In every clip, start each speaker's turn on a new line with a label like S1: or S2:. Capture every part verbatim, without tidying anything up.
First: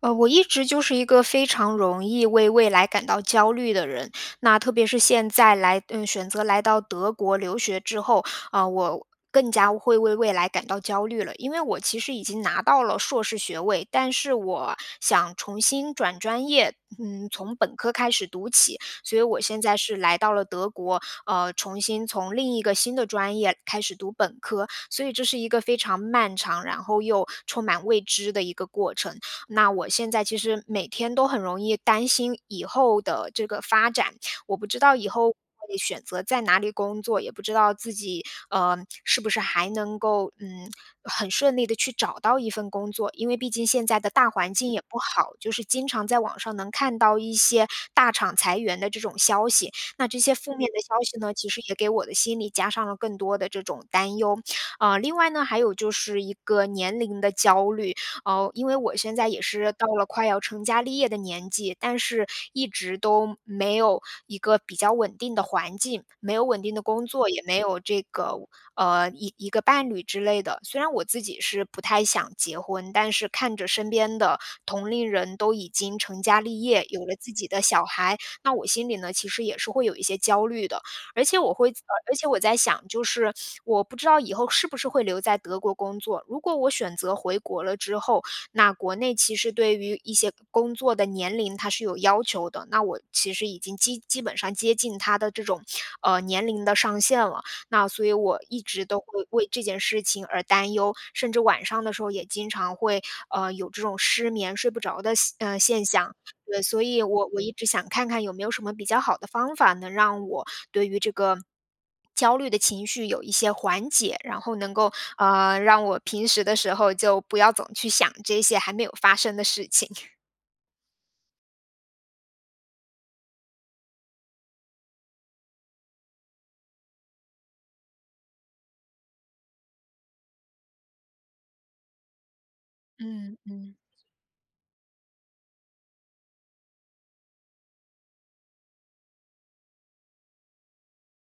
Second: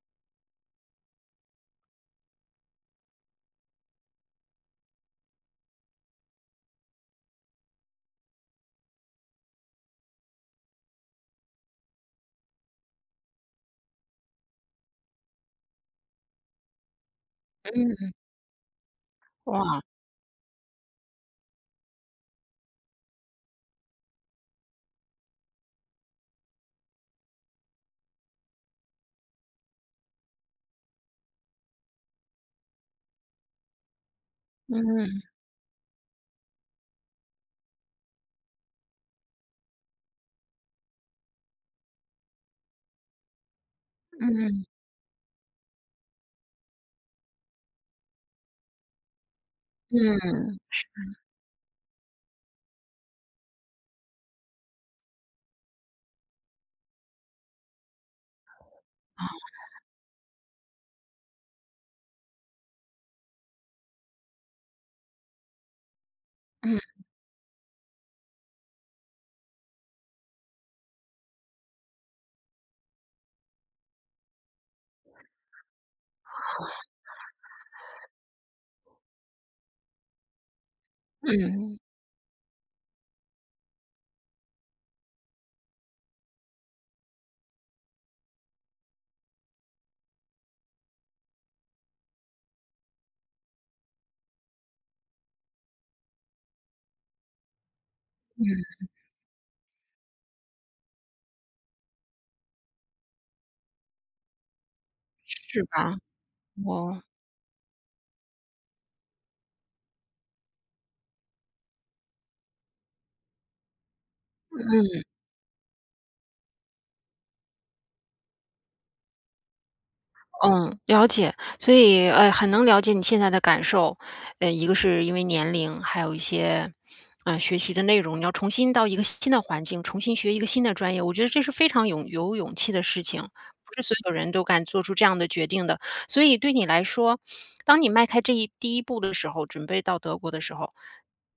S1: 呃，我一直就是一个非常容易为未来感到焦虑的人，那特别是现在来，嗯，选择来到德国留学之后，啊、我更加会为未来感到焦虑了，因为我其实已经拿到了硕士学位，但是我想重新转专业，嗯，从本科
S2: 嗯，
S1: 开始读起，所以我现在
S2: 哇，
S1: 是来到了德国，呃，重新从另一个新的专业开始读本科，所以这是一个非常漫长，然后又充满未知的一个过程。那我现在其实每天都很容易担心以后的这个发展，我不知道以
S2: 嗯
S1: 后会选择在哪里工作，也不知道自己呃是不是还能够嗯很顺利的去找到一份工作，因为毕竟现在的大环
S2: 嗯
S1: 境也不好，就是经常在网上能看到一些大厂裁员的这种消息。那这些负
S2: 嗯，
S1: 面的消息呢，其实也给我的心里加上了更多的这种担忧。啊。另外呢，还有就是一个年龄的焦虑，哦，因为我现
S2: 啊，
S1: 在也是到了快要成家立业的年纪，但是一直都没有一个比较稳定的环境，没有稳定的
S2: 嗯
S1: 工作，也没有这个呃一一个伴侣之类的。虽然我自己是不太想结婚，但是看着身边的同龄人都已经成家立业，有了自己的小孩，那我心里呢其实也是会有一些焦虑的。而且我会
S2: 嗯
S1: 呃，而且我在想，就是我不知道以后是不是会留在德国工作。如果我选择回国了之后，那国内其实对于一些工作的年龄它是有要求的，那我其实已经基基本上接近它的这种，呃，年龄的上限了。那所以我
S2: 嗯，
S1: 一直都会为这件事情而担忧，甚至晚上的时候也经常会，呃，有这种失眠、睡不着的现呃，
S2: 是
S1: 现
S2: 吧？
S1: 象。对，所
S2: 我
S1: 以我我一直想看看有没有什么比较好的方法，能让我对于这个焦虑的情绪有一些缓解，然后能够呃让我平时的时候就不要总去想这些还没有发生的事情。
S2: 嗯，了解，所以，呃，很能了解你现在的感受，呃，一个是因为年龄，还有一些，呃，学习的内容，你要重新到一个新的环境，重新学一个新的专业，我觉得这是非常勇有勇气的事情，
S1: 嗯
S2: 不
S1: 嗯。
S2: 是所有人都敢做出这样的决定的。所以对你来说，当你迈开这一第一步的时候，准备到德国的时候，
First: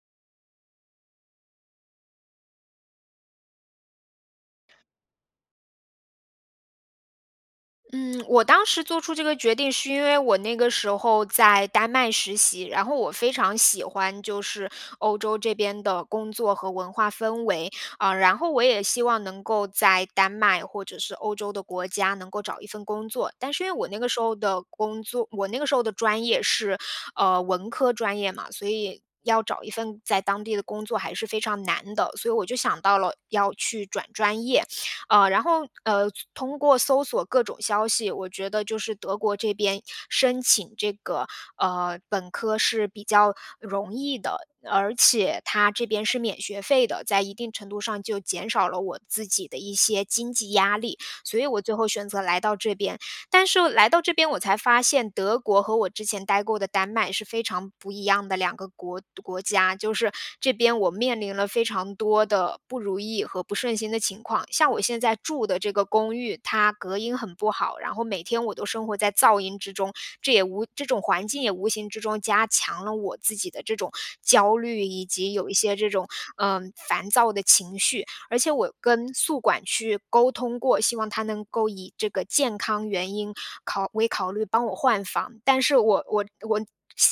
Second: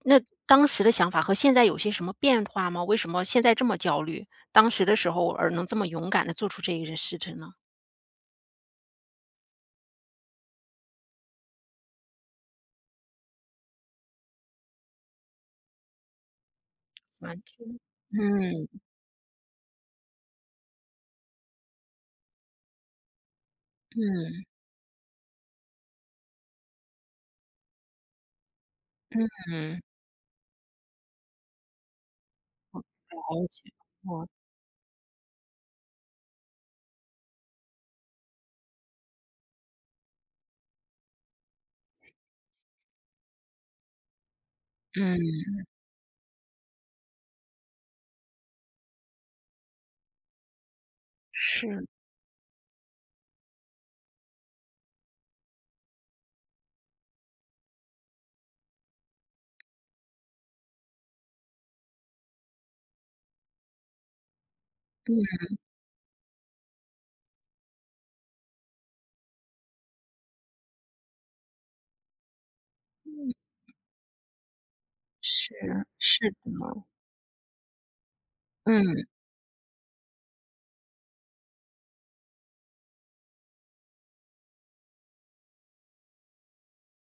S2: 那当时的想法和现在有些什么变化吗？为什么现在这么焦虑？当时的时候而能这么勇敢的做出这一件事情呢？
S1: 嗯，我当时做出这个决定是因为我那个时候在丹麦实习，然后我非常喜欢就是欧洲这边的工作和文化
S2: 蛮
S1: 氛围
S2: 挺
S1: 啊，然后我
S2: 嗯，
S1: 也希望能够在丹麦或者是欧洲的国家能够找一份工作，但是因为我那个时候
S2: 嗯
S1: 的工作，我那个时候的专业是呃文科专业嘛，所以。要找一
S2: 嗯，
S1: 份在当地的工作还是非常难的，所以我就想到了
S2: 了
S1: 要
S2: 解，
S1: 去转
S2: 哦，
S1: 专业。呃，然后呃，通过搜索各种消息，我觉得就是德国这边申请这个呃本科是比较容易的，而
S2: 嗯，
S1: 且它这边是免学费的，在一定程度上就减少了我自己的一些经济压力，所以我最
S2: 是
S1: 后选择来到这边。但是来到这边我才发现，德国和我之前待过的丹麦是非常不一样的两个国国家。就是这边我面临了非常多的不如意和不顺心的情况。像我现在住的这个公寓，它隔音很不好，然后每天我都生活在噪音之中，这也无这种环境也无形之中加强了我自己的这种焦虑，以及有一
S2: 是
S1: 些这种
S2: 是的，
S1: 嗯、烦躁的情绪。而且我
S2: 嗯
S1: 跟宿管去沟通过，希望他能够以这个健康原因考为考虑帮我换房，但是我我我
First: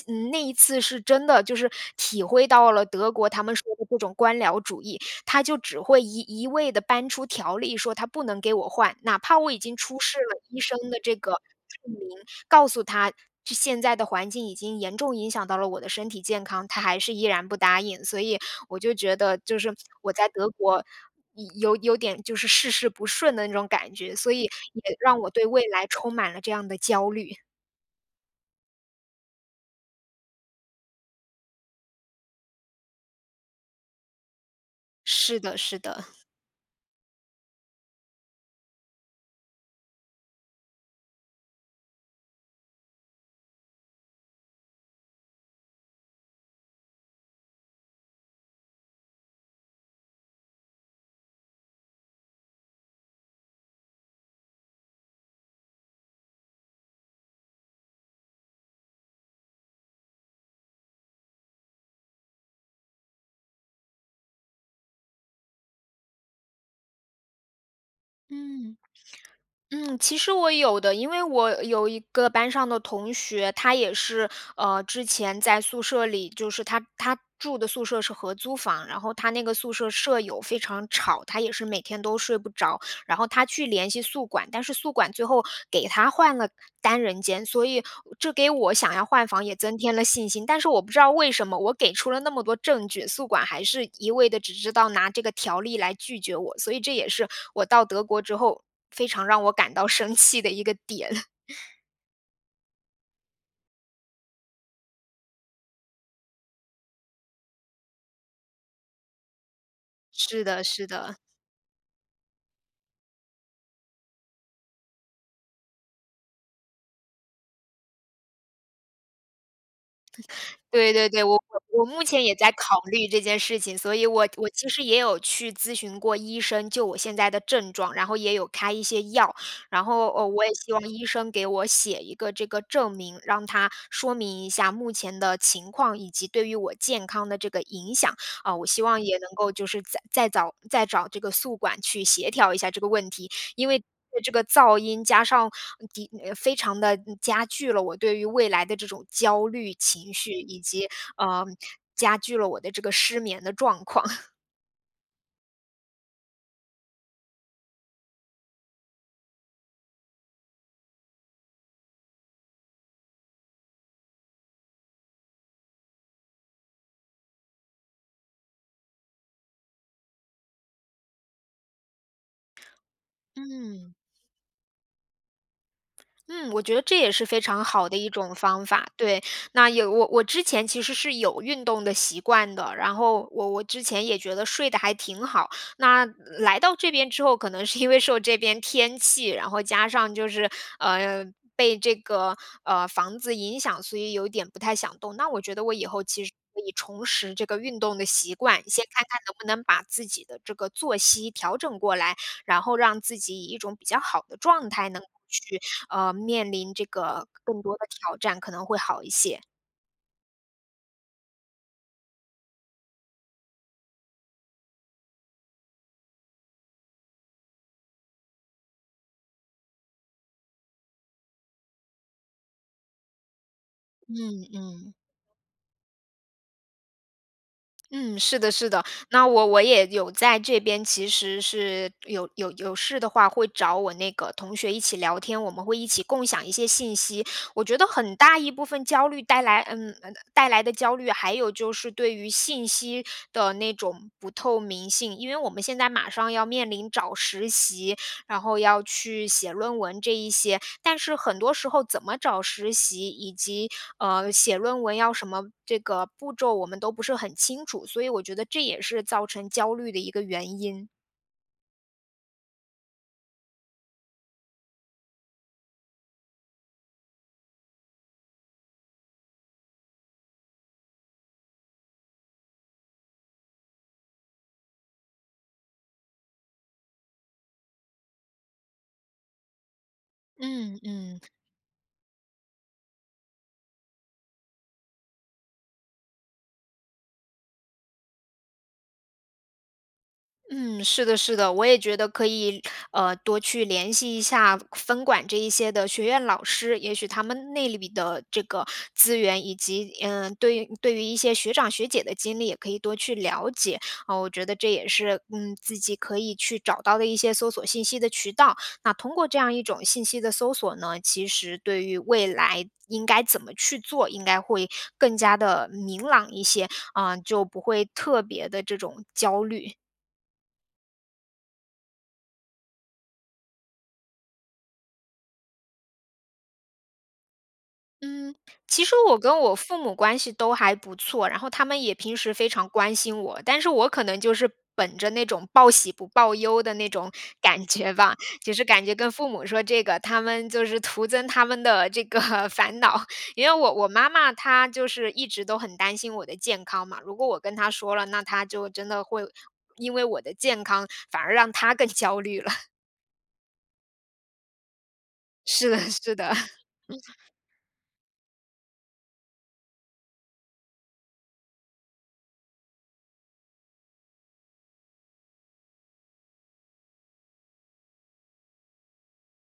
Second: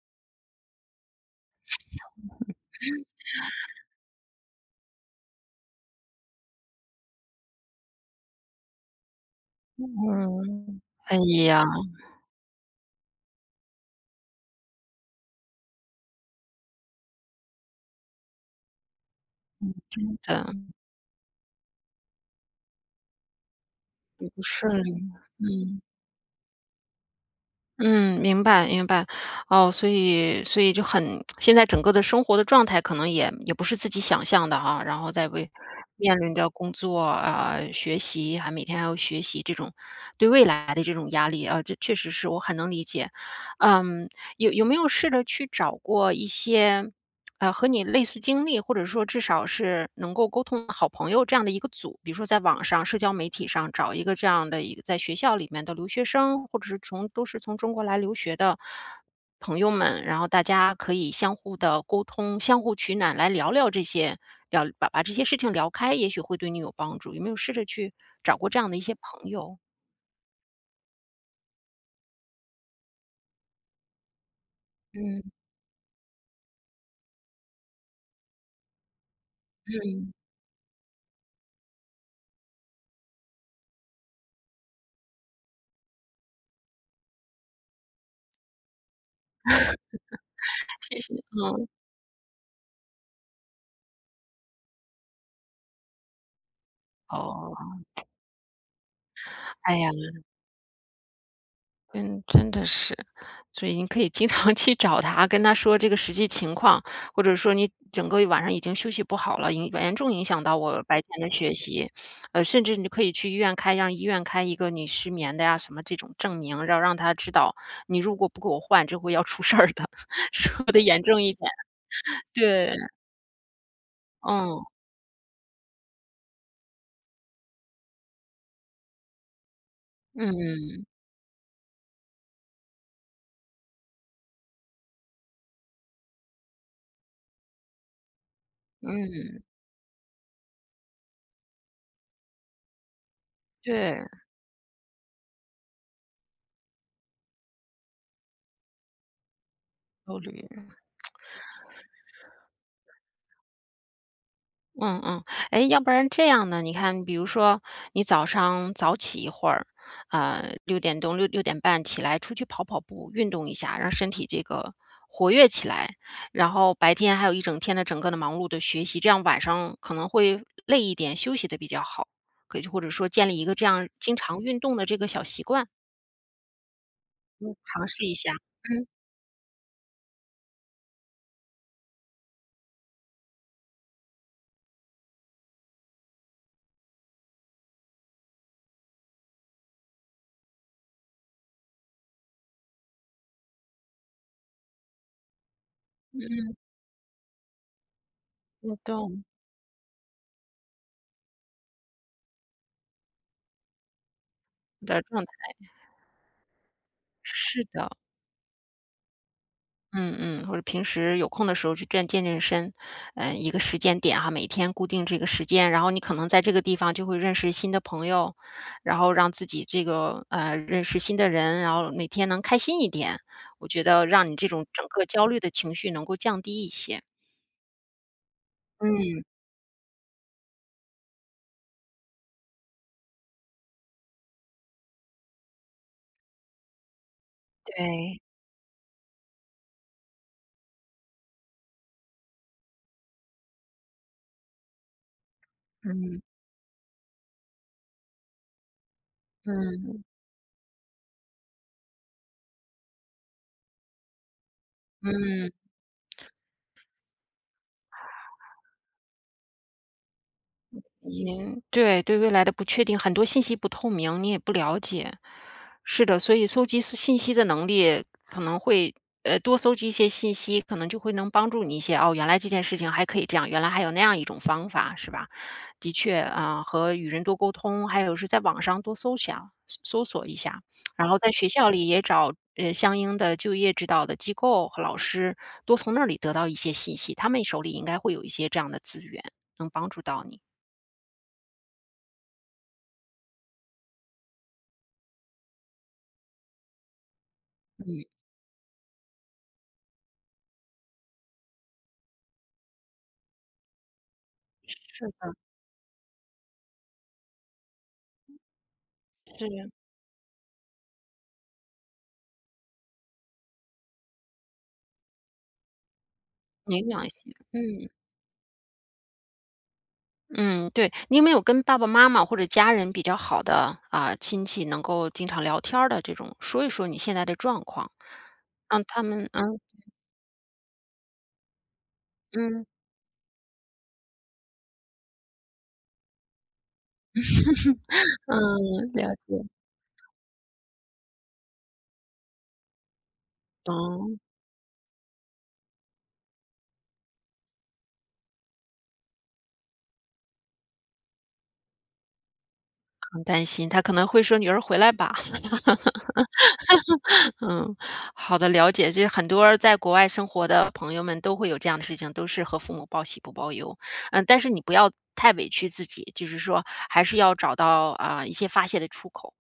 S1: 嗯，那一次是真的就是体会到了德国他们说的这种官僚主义，他就只会一一味的搬出条例说他不能给我换，哪怕我已经出示了医生
S2: 嗯，
S1: 的这
S2: 哎
S1: 个
S2: 呀，
S1: 证明，告诉他这现在的环境已经严重影响到了我的身体健康，他还是依然不答应。所以我就觉得就是
S2: 真
S1: 我在德
S2: 的，
S1: 国有有点就是事事不顺的那种感觉，
S2: 不
S1: 所以
S2: 顺利，
S1: 也让我对未
S2: 嗯。
S1: 来充满了这样的焦虑。
S2: 嗯，明白明白。哦，所以所以就很现在整个的生活的状态可能也也不是自己想象的啊，然后再
S1: 是
S2: 为
S1: 的是的。
S2: 面临着工作啊、学习，还每天还要学习这种对未来的这种压力啊，这确实是我很能理解。嗯，有有没有试着去找过一些呃，和你类似经历，或者说至少是能够沟通的好朋友这样的一个组，比如说在网上、社交媒体上找一个这样的一个在学校里面的留学生，或者是从都是从中国来留学的朋友们，然后大家可以相互的沟通、相互取暖，来聊聊这些，聊把把这些事情聊开，也许会对你有帮助。有没有试着去找过这样
S1: 嗯。
S2: 的一些朋友？
S1: 嗯，其实我有的，因为我有一个班上的同学，他也是，呃，之
S2: 嗯
S1: 前在宿舍里，就是他他住的宿舍是合租房，然后他那个宿舍
S2: 嗯，
S1: 舍友非常吵，他也是每天都睡不着。然后他去联系宿管，但是宿管最后给他换了单人间，所以这给我想要换房也增添了信心。但是我不知
S2: 谢
S1: 道
S2: 谢，
S1: 为什么，
S2: 嗯。
S1: 我给出了那么多证据，宿管还是一味的只知道拿这个条例来拒绝我，所以这也是我
S2: 哦，
S1: 到德国之后非常让我感
S2: 哎
S1: 到
S2: 呀。
S1: 生气的一个点。
S2: 嗯，真的是，所以你可以经常 去找他，跟他说这个实际情况，或者说你整个晚上已经休息不好了，影严重影
S1: 是
S2: 响到
S1: 的，
S2: 我
S1: 是
S2: 白天
S1: 的。
S2: 的学习，呃，甚至你可以去医院开，让医院开一个你失眠的呀什么这种证明，要让他知道，你如果不给我换，这回要出事儿的，说的
S1: 对
S2: 严
S1: 对
S2: 重
S1: 对，
S2: 一
S1: 我
S2: 点，
S1: 我我目前也在
S2: 对，
S1: 考虑这件事情，所以我我
S2: 嗯，
S1: 其实也有去咨询过医生，就我现在的症状，然后也有开一些药，然后呃，我也希望
S2: 嗯
S1: 医生给我写一个这个证明，让他说明一下目前的情况以及对于我健康的这个影响啊、我希望也能
S2: 嗯，
S1: 够就是再再找再找这个宿管去协调一下这个问题。因为
S2: 对，
S1: 这个噪音加上的呃非常的加剧了我对于未来的这种焦虑情
S2: 焦
S1: 绪，
S2: 虑。
S1: 以及，呃，嗯加剧了我的这个失眠的状况。
S2: 嗯嗯，哎，要不然这样呢？你看，比如说你早上早起一会儿，呃，六点钟、六六点半起来出去跑跑步，运动一下，让身体这个活跃起来。然后白天还有一整天的整个的忙碌的学习，这样晚上可能会累一点，休息的比较好。可以或者说建立一个这样
S1: 嗯。
S2: 经常运动的这个小习惯，
S1: 嗯，我觉得这也是非常
S2: 尝
S1: 好的
S2: 试
S1: 一
S2: 一下。
S1: 种方法。
S2: 嗯，
S1: 对，那有我我之前其实是有运动的习惯的，然后我我之前也觉得睡得还挺好。那来到这边之后，可能是因为受这边天气，然后加上就是呃被这个呃房子影响，所以有点不太想动。那我觉得我以后其实。可以重拾这个运动的习惯，
S2: 运
S1: 先看看
S2: 动
S1: 能不能把自己的这个作息调整过来，然后让自己以一种比较好的状态能
S2: 的
S1: 够
S2: 状态，
S1: 去，呃，面临这个更
S2: 是
S1: 多的
S2: 的。
S1: 挑战，可能会好一些。
S2: 嗯嗯，或者平时有空的时候去健健健身，嗯，一个时间点哈，每天固定这个时间，然后你可能在这个地方就会认识新的朋友，然后让自己这个呃认识新的人，然后每天能开心一点，我觉得让你
S1: 嗯
S2: 这种整
S1: 嗯。
S2: 个焦虑的情绪能够降低一些。
S1: 嗯，是的，是的。
S2: 嗯，
S1: 那我我也有在这边，其实是有有有事的话，会找我那个同学一起聊天，我们会一起共享一些信息。我觉得很
S2: 对，
S1: 大一部分焦虑带来，嗯，呃带来的焦虑，还有就是对于信息的那种不透明性，因为我们现在马
S2: 嗯
S1: 上要面临找实习，然后要去写论文
S2: 嗯
S1: 这一些，但是很多时候怎么找实习，以及呃写论文要什么
S2: 嗯。
S1: 这个步骤，我们都不是很清楚，所以我觉得这也是造成焦虑的一个原因。
S2: 也对，对未来的不确定，很多信息不透明，你也不了解。是的，所以搜集信信息的能力可能会呃，多搜集一些信息，可能就会能帮助你一些，哦，原来这件事情还可以这样，原来还有那样一种方法，是吧？的确啊，和与人多沟通，还有是在网上多搜想搜索一下，
S1: 嗯
S2: 然后
S1: 嗯。
S2: 在学校里也找呃相应的就业指导的机构和老师，多从那里得到一些信息，他们手里应该会有一些这样的资源，能帮助到你。
S1: 嗯，是的，是的，我也觉得可以，呃，多去联系一下分管这一些的学院老师，也许他们那里
S2: 嗯。
S1: 的这个资源，以及嗯、呃对于对于一些学长学姐的经历，也可以多去了解啊、我觉得这也
S2: 是
S1: 是
S2: 的，
S1: 嗯自己可以去找到的一些搜索信息的渠道。那通过这
S2: 是，
S1: 样一种信息的搜索呢，其实对于未来。应该怎么去做，应该会更加的明朗一些
S2: 影响一
S1: 啊、
S2: 些，
S1: 就不会
S2: 嗯，
S1: 特别的这种焦虑。
S2: 嗯，对。你有没有跟爸爸妈妈或者家人比较好的，啊，亲戚能够经常聊天儿的这种，说一说你现在的状况，
S1: 嗯，其
S2: 让
S1: 实
S2: 他
S1: 我
S2: 们
S1: 跟我
S2: 嗯，
S1: 父母关系都还不错，然后他们也平时非
S2: 嗯，
S1: 常关心我，但是我可能就是本着那种报喜不报忧的那种感觉吧，就是感
S2: 嗯，
S1: 觉跟
S2: 了
S1: 父母
S2: 解。
S1: 说这个，他们就是徒增他们的这个 烦恼。因为我我妈
S2: 哦，
S1: 妈她就是一直都很担心我的健康嘛，如果我跟她说了，那她就真的会因为我的健康反而让她更 焦虑了。
S2: 很担心，他可能会说：“女儿回来吧。”
S1: 是的，是的，
S2: 嗯，好的，了解。就是很多在国外生活的朋友们都会有这样的事情，都是和父母报喜不报忧。嗯，但是你不要太委屈自己，就是说还是要找到啊、一些发泄的出口，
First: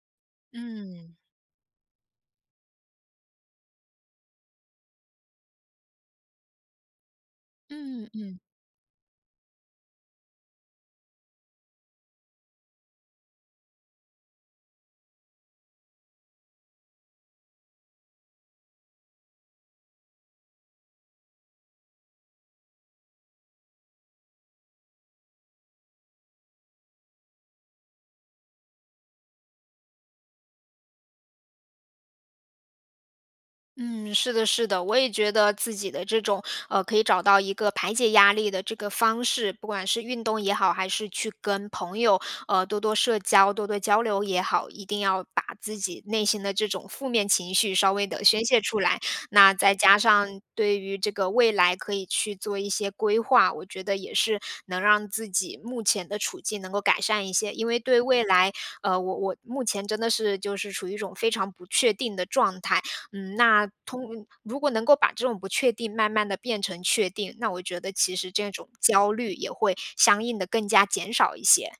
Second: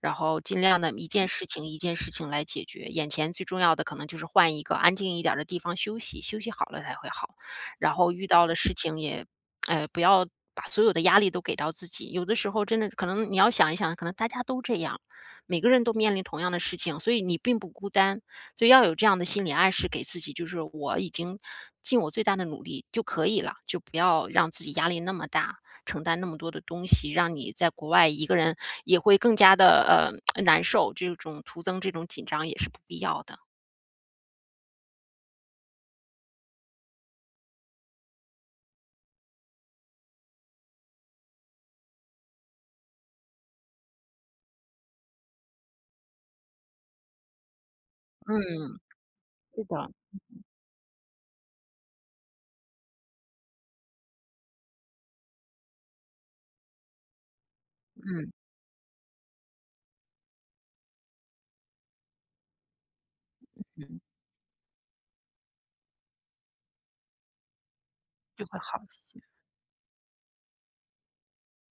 S2: 然后尽量的一
S1: 嗯
S2: 件事情一件事情来解决。眼前最重要的可能就是换一个安静一点儿的地方休息，休息好了才会好。然
S1: 嗯
S2: 后遇
S1: 嗯。
S2: 到了事情也，呃，不要把所有的压力都给到自己，有的时候真的可能你要想一想，可能大家都这样，每个人都面临同样的事情，所以你并不孤单，所以要有这样的心理暗示给自己，就是我已经尽我最大的努力就可以了，就不要让自己压力那么大，承担那么多的东西，让你在国外一个人也会更加的呃难受，这种徒增这种紧张也是不必要的。
S1: 嗯，是的，是的，我也觉得自己的这种呃，可以找到一个排解压力的这个方式，不管是运动也好，还是去跟朋友呃多多社交、多多交流也好，一定要把自己内心的这种负面情绪稍微的宣泄
S2: 嗯，
S1: 出来。那
S2: 是
S1: 再
S2: 的，
S1: 加上对于这个未来可以去做一些规划，我觉得也是能让自己目前的处境能够改善一些，因为对未
S2: 嗯
S1: 来，呃，我我目前真的是就是处于一种非常不确定的状态。嗯，那
S2: 嗯，
S1: 通嗯如果能够把这种不确定慢慢的变成确定，那我觉得其实
S2: 就
S1: 这
S2: 会
S1: 种
S2: 好一
S1: 焦
S2: 些。
S1: 虑也会相应的更加减少一些。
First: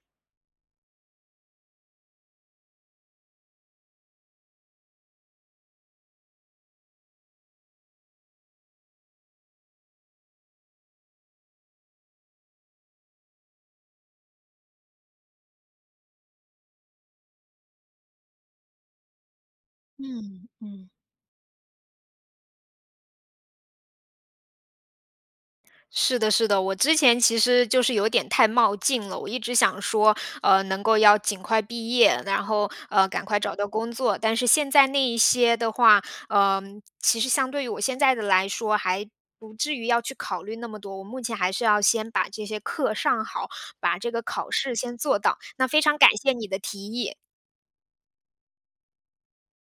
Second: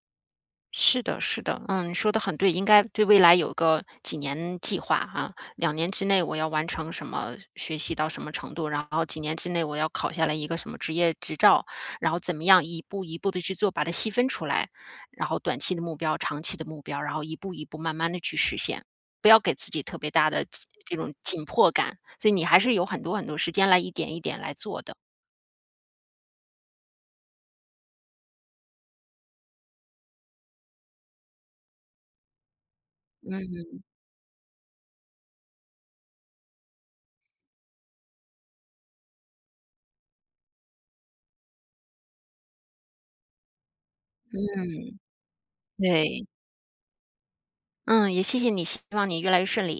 S2: 是的，是的，嗯，你说的很对，应该对未来有个几年计划啊两年之内我要完成什么学习到什么程度，然后几年之内我要考下来一个什么职业执照，然后怎么样一步一步的去做，把它细分出来，然后短期的目标、长期的目标，然后一步一步慢慢的去实现，不要给自己特别大的
S1: 嗯嗯。
S2: 这种紧迫感，所以你还是有很多很多时间来一点一点来做的，
S1: 是的，是的，我之前其实就是有点太冒进了，我一直想说，呃，能够要尽快毕业，然后呃，赶快找到
S2: 嗯，
S1: 工作。但是现在那一些的话，呃，其实相对于我现在的来说，还不至于要去考虑那么多。我目前还是要先把这些课上好，把这个考试先做到。那非常感
S2: 对，
S1: 谢你的提议。
S2: 嗯，也谢谢你，希望你越来越顺利。